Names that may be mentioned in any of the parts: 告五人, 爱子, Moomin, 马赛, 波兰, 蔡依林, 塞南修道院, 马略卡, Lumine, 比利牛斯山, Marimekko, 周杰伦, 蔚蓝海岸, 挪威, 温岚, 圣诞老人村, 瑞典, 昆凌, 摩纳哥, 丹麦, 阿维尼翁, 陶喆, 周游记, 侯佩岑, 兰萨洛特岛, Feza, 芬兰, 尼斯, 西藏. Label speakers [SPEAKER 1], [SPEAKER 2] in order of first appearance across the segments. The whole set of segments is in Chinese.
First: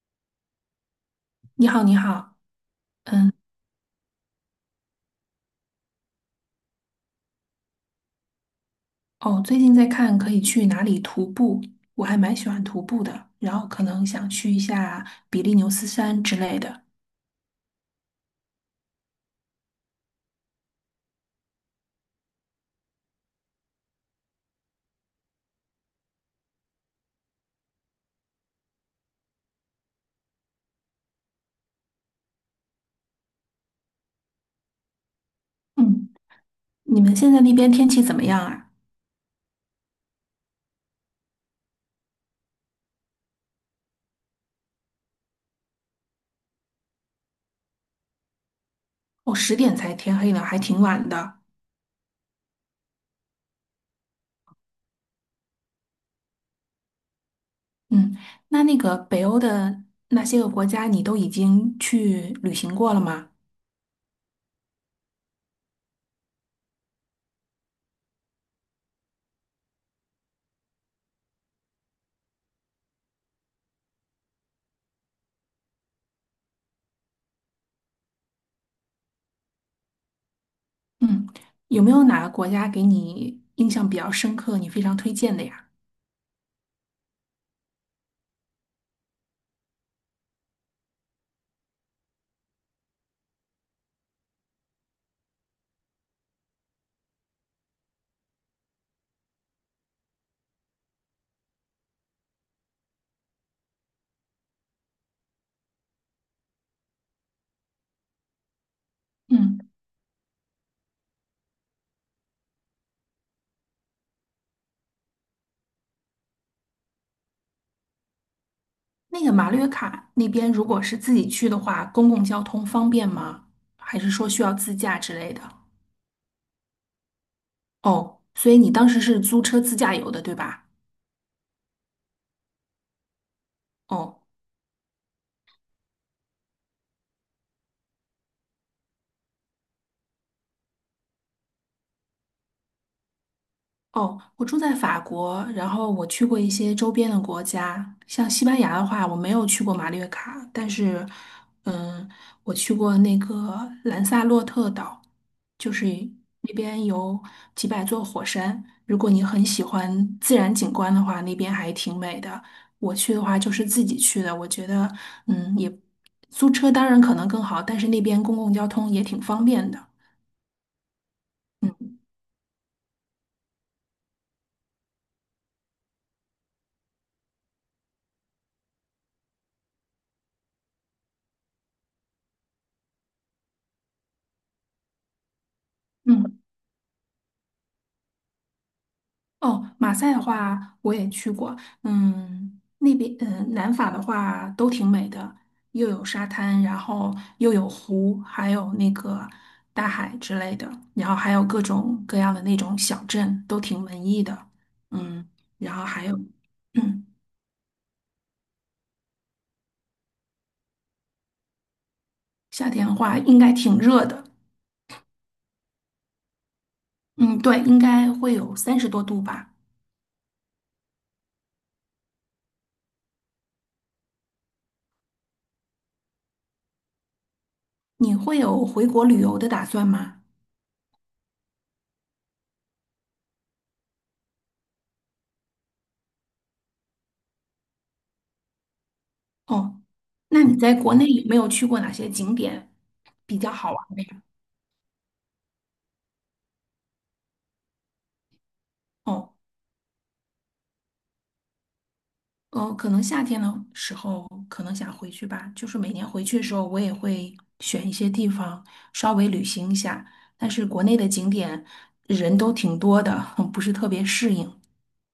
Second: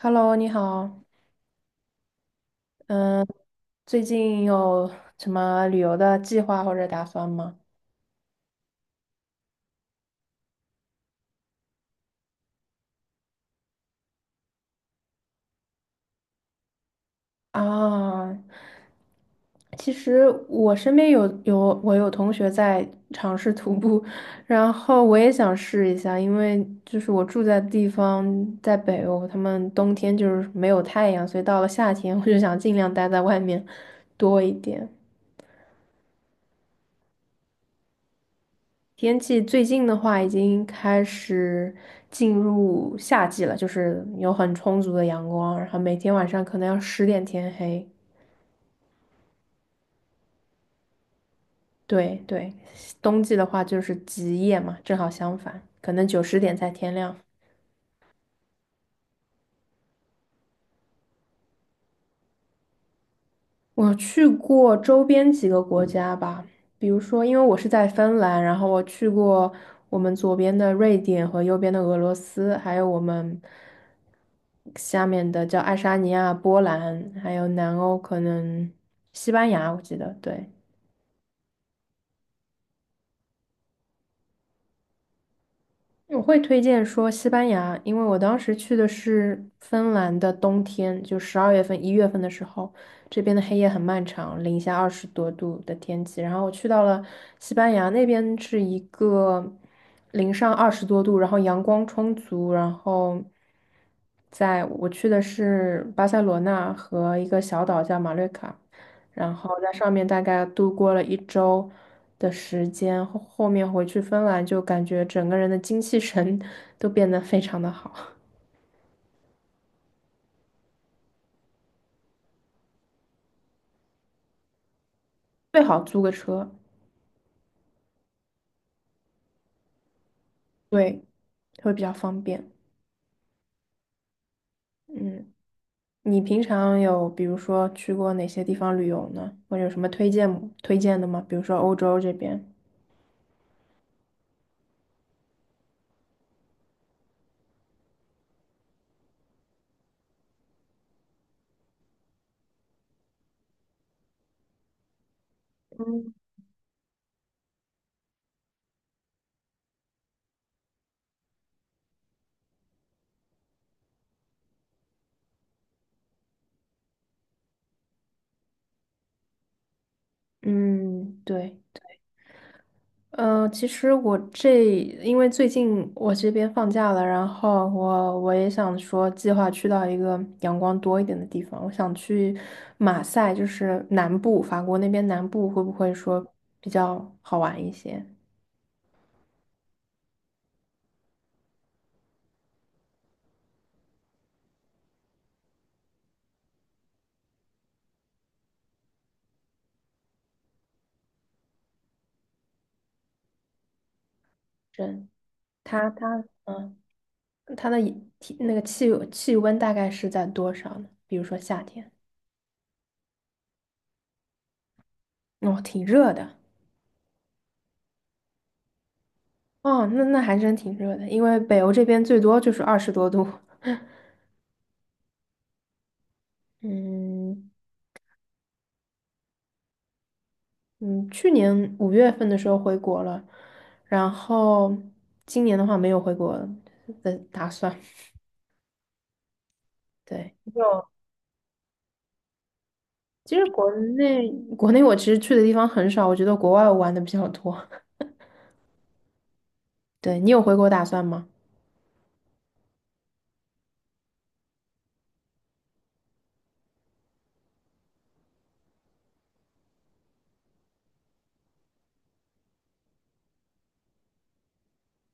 [SPEAKER 1] Hello，你好，
[SPEAKER 2] 你好，你好，
[SPEAKER 1] 嗯，
[SPEAKER 2] 嗯，
[SPEAKER 1] 最近有什么旅游的计划或者打算吗？
[SPEAKER 2] 哦，最近在看可以去哪里徒步，我还蛮喜欢徒步的，然后可能想去一下比利牛斯山之类的。
[SPEAKER 1] 啊，其实我身边我有同学在尝试徒步，然后我也想试一下，因为就是我住在的地方在北欧，他们冬天就是没有太阳，所以到了夏天我就想尽量待在外面多一点。
[SPEAKER 2] 嗯，你们现在那边天气怎么样啊？
[SPEAKER 1] 天气最近的话，已经开始进入夏季了，就是有很充足的阳光，然后每天晚上可能要十点天黑。
[SPEAKER 2] 哦，10点才天黑呢，还挺晚的。
[SPEAKER 1] 对对，冬季的话就是极夜嘛，正好相反，可能九十点才天亮。
[SPEAKER 2] 嗯，那个北欧的那些个国家，你都已经去旅行过了吗？
[SPEAKER 1] 我去过周边几个国家吧，比如说，因为我是在芬兰，然后我去过我们左边的瑞典和右边的俄罗斯，还有我们下面的叫爱沙尼亚、波兰，还有南欧可能西班牙，我记得，对。
[SPEAKER 2] 嗯，有没有哪个国家给你印象比较深刻，你非常推荐的呀？
[SPEAKER 1] 我会推荐说西班牙，因为我当时去的是芬兰的冬天，就十二月份、一月份的时候，这边的黑夜很漫长，零下二十多度的天气。然后我去到了西班牙那边，是一个零上二十多度，然后阳光充足，然后在我去的是巴塞罗那和一个小岛叫马略卡。然后
[SPEAKER 2] 嗯。
[SPEAKER 1] 在上面大概度过了一周的时间，后面回去芬兰就感觉整个人的精气神 都变得非常的好，
[SPEAKER 2] 那个马略卡那边，如果是自己去的话，公共交通方便吗？还是说需要自驾之类的？
[SPEAKER 1] 最好租个车，
[SPEAKER 2] 哦，所以你当时是租车自驾游的，对吧？
[SPEAKER 1] 对，会比较方便。
[SPEAKER 2] 哦，
[SPEAKER 1] 嗯，你平常有比如说去过哪些地方旅游呢？或者有什么推荐推荐的吗？比如说欧洲这边。
[SPEAKER 2] 哦，我住在法国，然后我去过一些周边的国家，像西班牙的话，我没有去过马略卡，但是，嗯，我去过那个兰萨洛特岛，就是
[SPEAKER 1] 嗯
[SPEAKER 2] 那边有几百座火山，如果你很喜欢自然景观的话，那边还挺美的。我去的话就是自己去的，我觉得，嗯，也租车当然可能更好，但是那边公共交通也挺方便的。
[SPEAKER 1] 嗯，对。
[SPEAKER 2] 嗯
[SPEAKER 1] 嗯，其实因为最近我这边放假了，然后我也想说计划去到一个阳光多一点的地方，我想去马赛，就是南部，法国那边南部会不会说
[SPEAKER 2] 嗯。
[SPEAKER 1] 比较好玩一些？
[SPEAKER 2] 哦，马赛的话我也去过，嗯，那边南法的话都挺美的，又有沙滩，然后又有湖，还有那个大海之类的，然后还有各种各样的那种小镇，都挺文艺的，
[SPEAKER 1] 对，
[SPEAKER 2] 嗯，然后
[SPEAKER 1] 它
[SPEAKER 2] 还有，
[SPEAKER 1] 它嗯，
[SPEAKER 2] 嗯，
[SPEAKER 1] 它的体那个气气温大概是在多少呢？比如说夏天，
[SPEAKER 2] 夏天的话应该挺热的，
[SPEAKER 1] 哦，挺热的，
[SPEAKER 2] 嗯，对，应该会有30多度吧。
[SPEAKER 1] 哦，那那还真挺热的，因为北欧这边最多就是二十多度，嗯。
[SPEAKER 2] 你会有回国旅游的打算吗？
[SPEAKER 1] 嗯，去年五月份的时候回国了，然后今年的话没有回国的打算。
[SPEAKER 2] 哦，
[SPEAKER 1] 对，
[SPEAKER 2] 那你在
[SPEAKER 1] 就
[SPEAKER 2] 国内有没有去过哪些景点
[SPEAKER 1] 其
[SPEAKER 2] 比
[SPEAKER 1] 实
[SPEAKER 2] 较好玩的呀？
[SPEAKER 1] 内国内我其实去的地方很少，我觉得国外我玩的比较多。
[SPEAKER 2] 哦，
[SPEAKER 1] 对，你有回国打算吗？
[SPEAKER 2] 可能夏天的时候可能想回去吧，就是每年回去的时候，我也会选一些地方稍微旅行一下，但是国内的景点人都挺多的，不是特别适应。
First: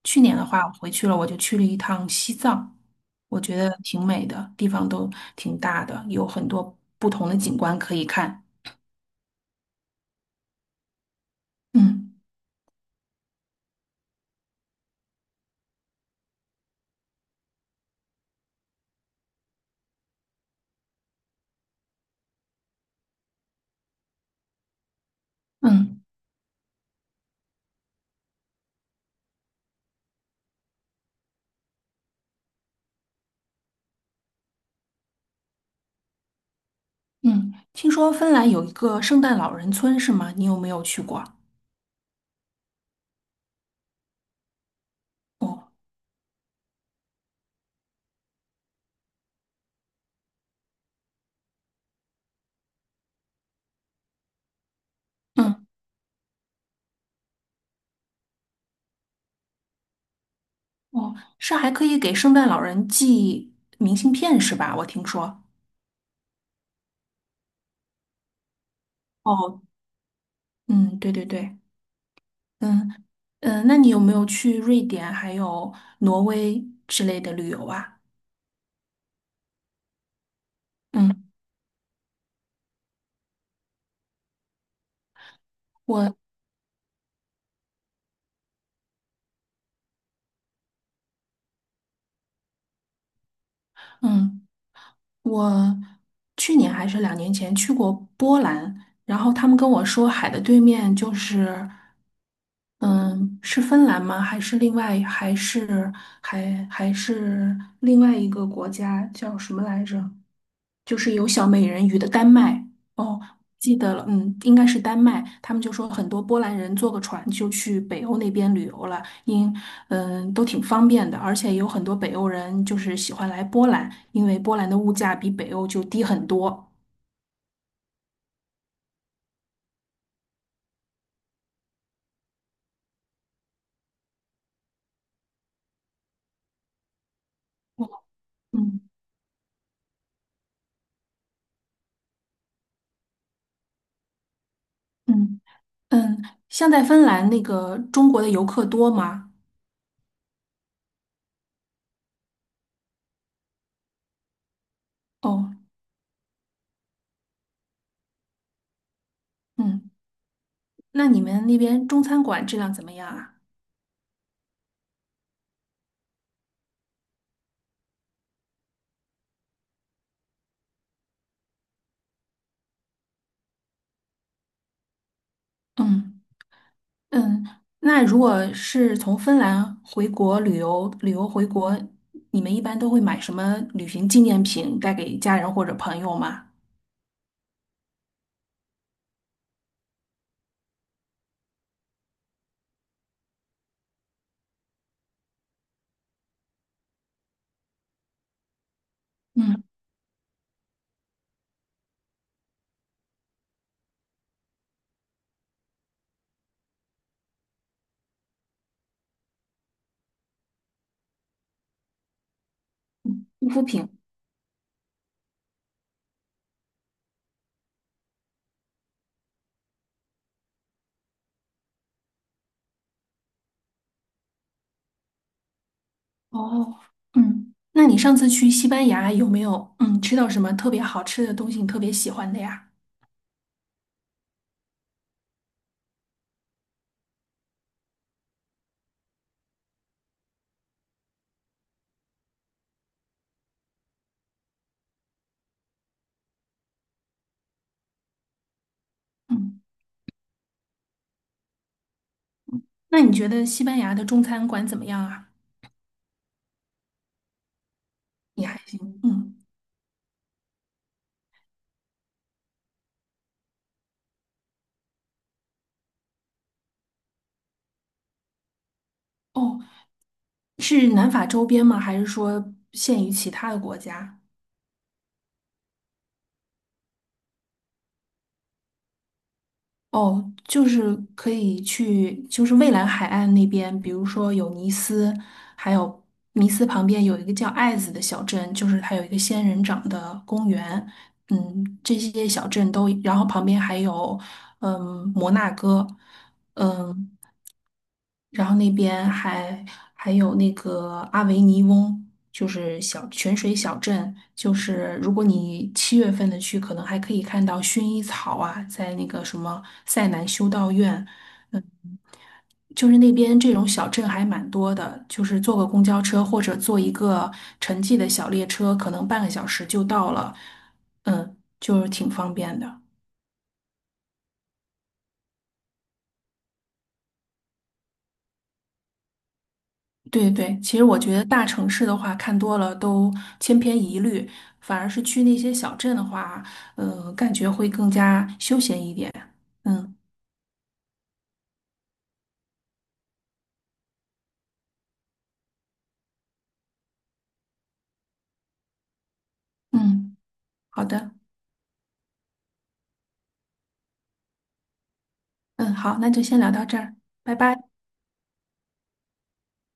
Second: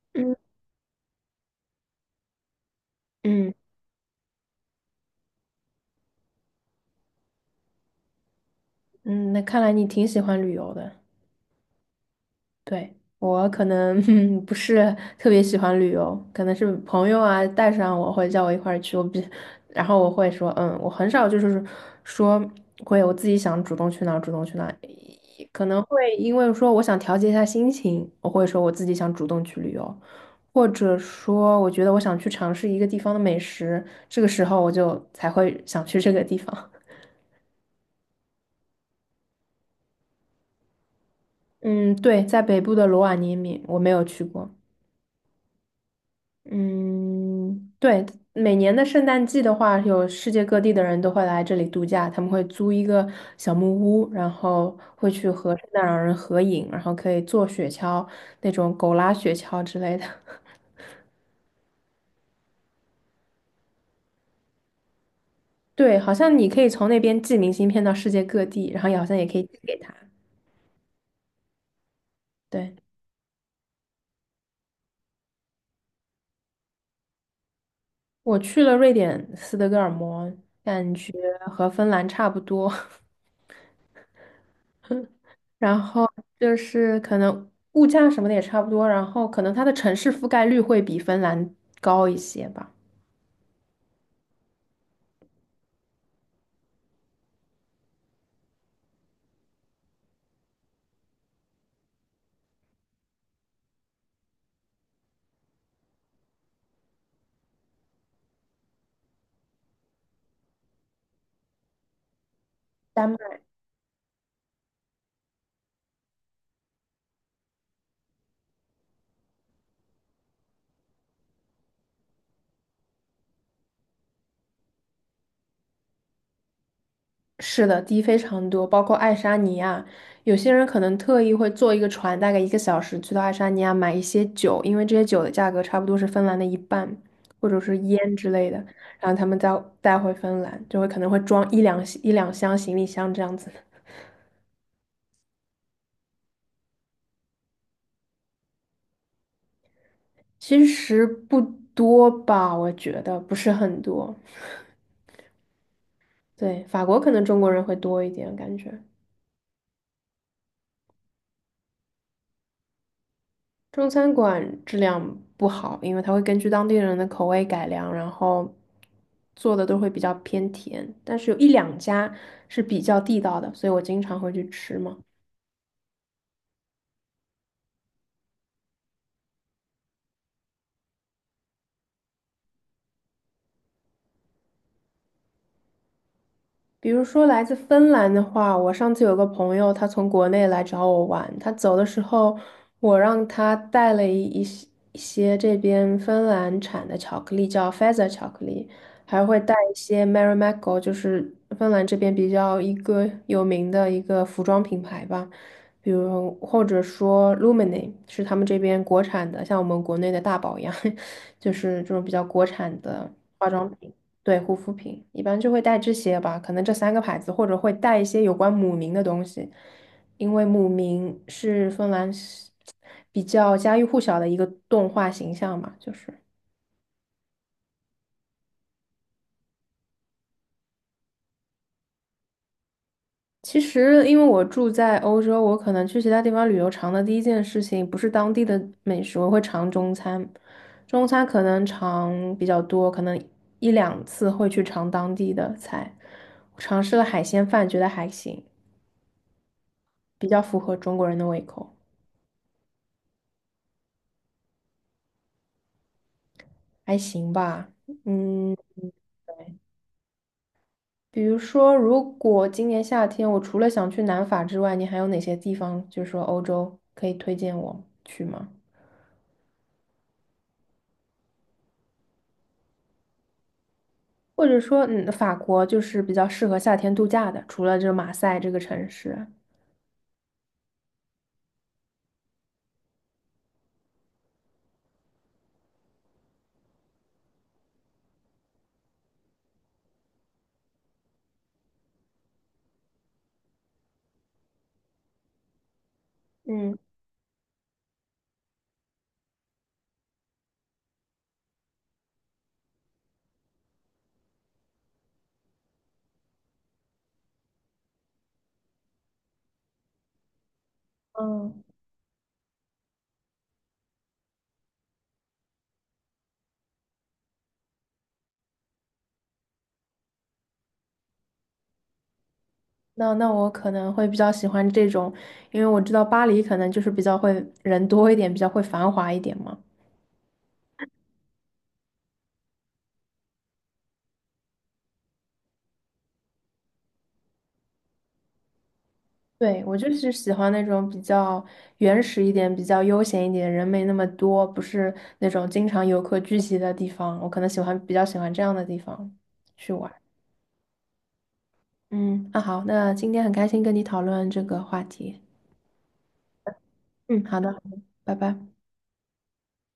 [SPEAKER 2] 去年
[SPEAKER 1] 嗯
[SPEAKER 2] 的话，我回去了，我就去了一趟西藏，我
[SPEAKER 1] 嗯
[SPEAKER 2] 觉得挺美的，地方都挺大的，有很多不同的景观可以看。
[SPEAKER 1] 嗯，那看来你挺喜欢旅游的。
[SPEAKER 2] 嗯
[SPEAKER 1] 对，我可能 不是特别喜欢旅游，可能是朋友啊带上我会叫我一块儿去，我比，然后我会说嗯，我很少就是说会我自己想主动去哪儿主动去哪儿，可能
[SPEAKER 2] 嗯
[SPEAKER 1] 会因为说我想调节一下心情，我会说我自己想主动去旅游，或者说我觉得我想去尝试一个地方的美食，这个时候我就才会想去这个地方。
[SPEAKER 2] 嗯，听说芬兰有一个圣诞老人村是吗？你有没有去过？
[SPEAKER 1] 嗯，对，在北部的罗瓦涅米我没有去过。
[SPEAKER 2] 哦。
[SPEAKER 1] 嗯，对，每年的圣诞季的话，有世界各地的人都会来这里度假，他们会租一个小木屋，然后会去和
[SPEAKER 2] 嗯。
[SPEAKER 1] 圣诞老人合影，然后可以坐雪橇，那种狗拉雪橇之类的。
[SPEAKER 2] 哦，是还可以给圣诞老人寄明信片是吧？我听说。
[SPEAKER 1] 对，好像你可以从那边寄明信片到世界各地，然后也好像也可以寄
[SPEAKER 2] 哦，
[SPEAKER 1] 给他。
[SPEAKER 2] 嗯，对对对，
[SPEAKER 1] 对，
[SPEAKER 2] 嗯嗯，那你有没有去瑞典还有挪威之类的旅游啊？
[SPEAKER 1] 我去了瑞典斯德哥尔摩，感觉
[SPEAKER 2] 嗯，
[SPEAKER 1] 和芬兰差不多，然后
[SPEAKER 2] 我
[SPEAKER 1] 就是可能物价什么的也差不多，然后可能它的城市覆盖率会比芬兰高一些吧。
[SPEAKER 2] 嗯我去年还是2年前去过波兰，然后他们跟我说海的对面就是嗯是芬兰吗？还是另外还是还还是另外一个国家叫什么来着？就是有小美人鱼的丹麦。哦，记得了，嗯，应该是丹麦。他们就说很多波兰人坐个船就去北欧那边旅游了，都挺方便的，而且有很多北欧人就是喜欢来波兰，因为波兰的物价比北欧就低很多。
[SPEAKER 1] 是的，低非常多，包括爱沙尼亚，有些人可能特意会坐一个船，大概一个小时去到爱沙尼亚买一些酒，因为这些酒的价格差不多是芬兰的一半，或者是烟之类的，
[SPEAKER 2] 嗯
[SPEAKER 1] 然后他们再带回芬兰，就会可能会装一两箱行李箱这样子。
[SPEAKER 2] 嗯嗯，像在芬兰那个中国的游客多吗？
[SPEAKER 1] 其实不多吧，我觉得不是很多。
[SPEAKER 2] 哦，
[SPEAKER 1] 对，法国可能中国人会多一点，感觉。
[SPEAKER 2] 嗯，那你们那边中餐馆质量怎么样啊？
[SPEAKER 1] 中餐馆质量不好，因为它会根据当地人的口味改良，然后做的都会比较偏甜，但是有一两家是比较地道的，所以我经常会去吃嘛。
[SPEAKER 2] 嗯。嗯，那如果是从芬兰回国旅游，旅游回国，你们一般都会买什么旅行纪念品带给家人或者朋友吗？
[SPEAKER 1] 比如说来自芬兰的话，我上次有个朋友，他从国内来找我玩，他走的时候，我让他带了一些这边芬兰产的巧克力，叫 Feza 巧克力，还会带
[SPEAKER 2] 嗯，
[SPEAKER 1] 一些 Marimekko，就是芬兰这边比较一个有名的一个服装品牌吧，比如或者说 Lumine 是他们这边国产的，像我们国内的大宝一样，就是这种比较国产的化
[SPEAKER 2] 护肤
[SPEAKER 1] 妆
[SPEAKER 2] 品。
[SPEAKER 1] 品。对，护肤品一般就会带这些吧，可能这三个牌子，或者会带一些有关姆明的东西，因为姆明是芬兰是比较家喻户晓的一个动画形象嘛，就是。
[SPEAKER 2] 哦，嗯，那你上次去西班牙有没有吃到什么特别好吃的东西，你特别喜欢的呀？
[SPEAKER 1] 其实，因为我住在欧洲，我可能去其他地方旅游，尝的第一件事情不是当地的美食，我会尝中餐。中餐可能尝比较多，可能一两次会去尝当地的菜。我尝试了海鲜饭，觉得还行，
[SPEAKER 2] 嗯，
[SPEAKER 1] 比较符合中国人的胃口。
[SPEAKER 2] 那你觉得西班牙的中餐馆怎么样啊？
[SPEAKER 1] 还行吧，
[SPEAKER 2] 也
[SPEAKER 1] 嗯，
[SPEAKER 2] 还行。嗯，
[SPEAKER 1] 对。比如说，如果今年夏天我除了想去南法之外，你还有哪些地方，就是说欧洲可以推荐我去吗？
[SPEAKER 2] 哦，是南法周边吗？还是说限于其他的国家？
[SPEAKER 1] 或者说，嗯，法国就是比较适合夏天度假的，除了这马赛这个城市。
[SPEAKER 2] 哦，就是可以去，就是蔚蓝海岸那边，比如说有尼斯，还有尼斯旁边有一个叫爱子的小镇，就是它有一个仙人掌的公园，嗯，这些小镇都，然后旁边还有，嗯，摩纳哥，
[SPEAKER 1] 嗯
[SPEAKER 2] 嗯。然后那边还有那个阿维尼翁，就是小泉水小镇，就是如果你7月份的去，可能还可以看到薰衣草啊，在那个什么塞南修道院，嗯，
[SPEAKER 1] 嗯，
[SPEAKER 2] 就是那边这种小镇还蛮多的，就是坐个公交车或者坐一个城际的小列车，可能半个小时就到了，嗯，就是挺方便的。
[SPEAKER 1] 那那我可能会比较喜欢这种，因为我知道巴黎可能就是比较会人多一点，比较会繁华一点嘛。
[SPEAKER 2] 对对，其实我觉得大城市的话看多了都千篇一律，反而是去那些小镇的话，呃，感觉会更加休闲一点。
[SPEAKER 1] 对，我就
[SPEAKER 2] 嗯
[SPEAKER 1] 是喜欢那种比较原始一点、比较悠闲一点、人没那么多，不是那种经常游客聚集的地方。我可能喜欢比较喜欢这样的地方去玩。
[SPEAKER 2] 嗯，好的，
[SPEAKER 1] 嗯，那好，那今天很开心跟你讨论这个话题。
[SPEAKER 2] 嗯好，那就先聊到这儿，
[SPEAKER 1] 嗯，
[SPEAKER 2] 拜
[SPEAKER 1] 好的，好
[SPEAKER 2] 拜。
[SPEAKER 1] 的拜拜。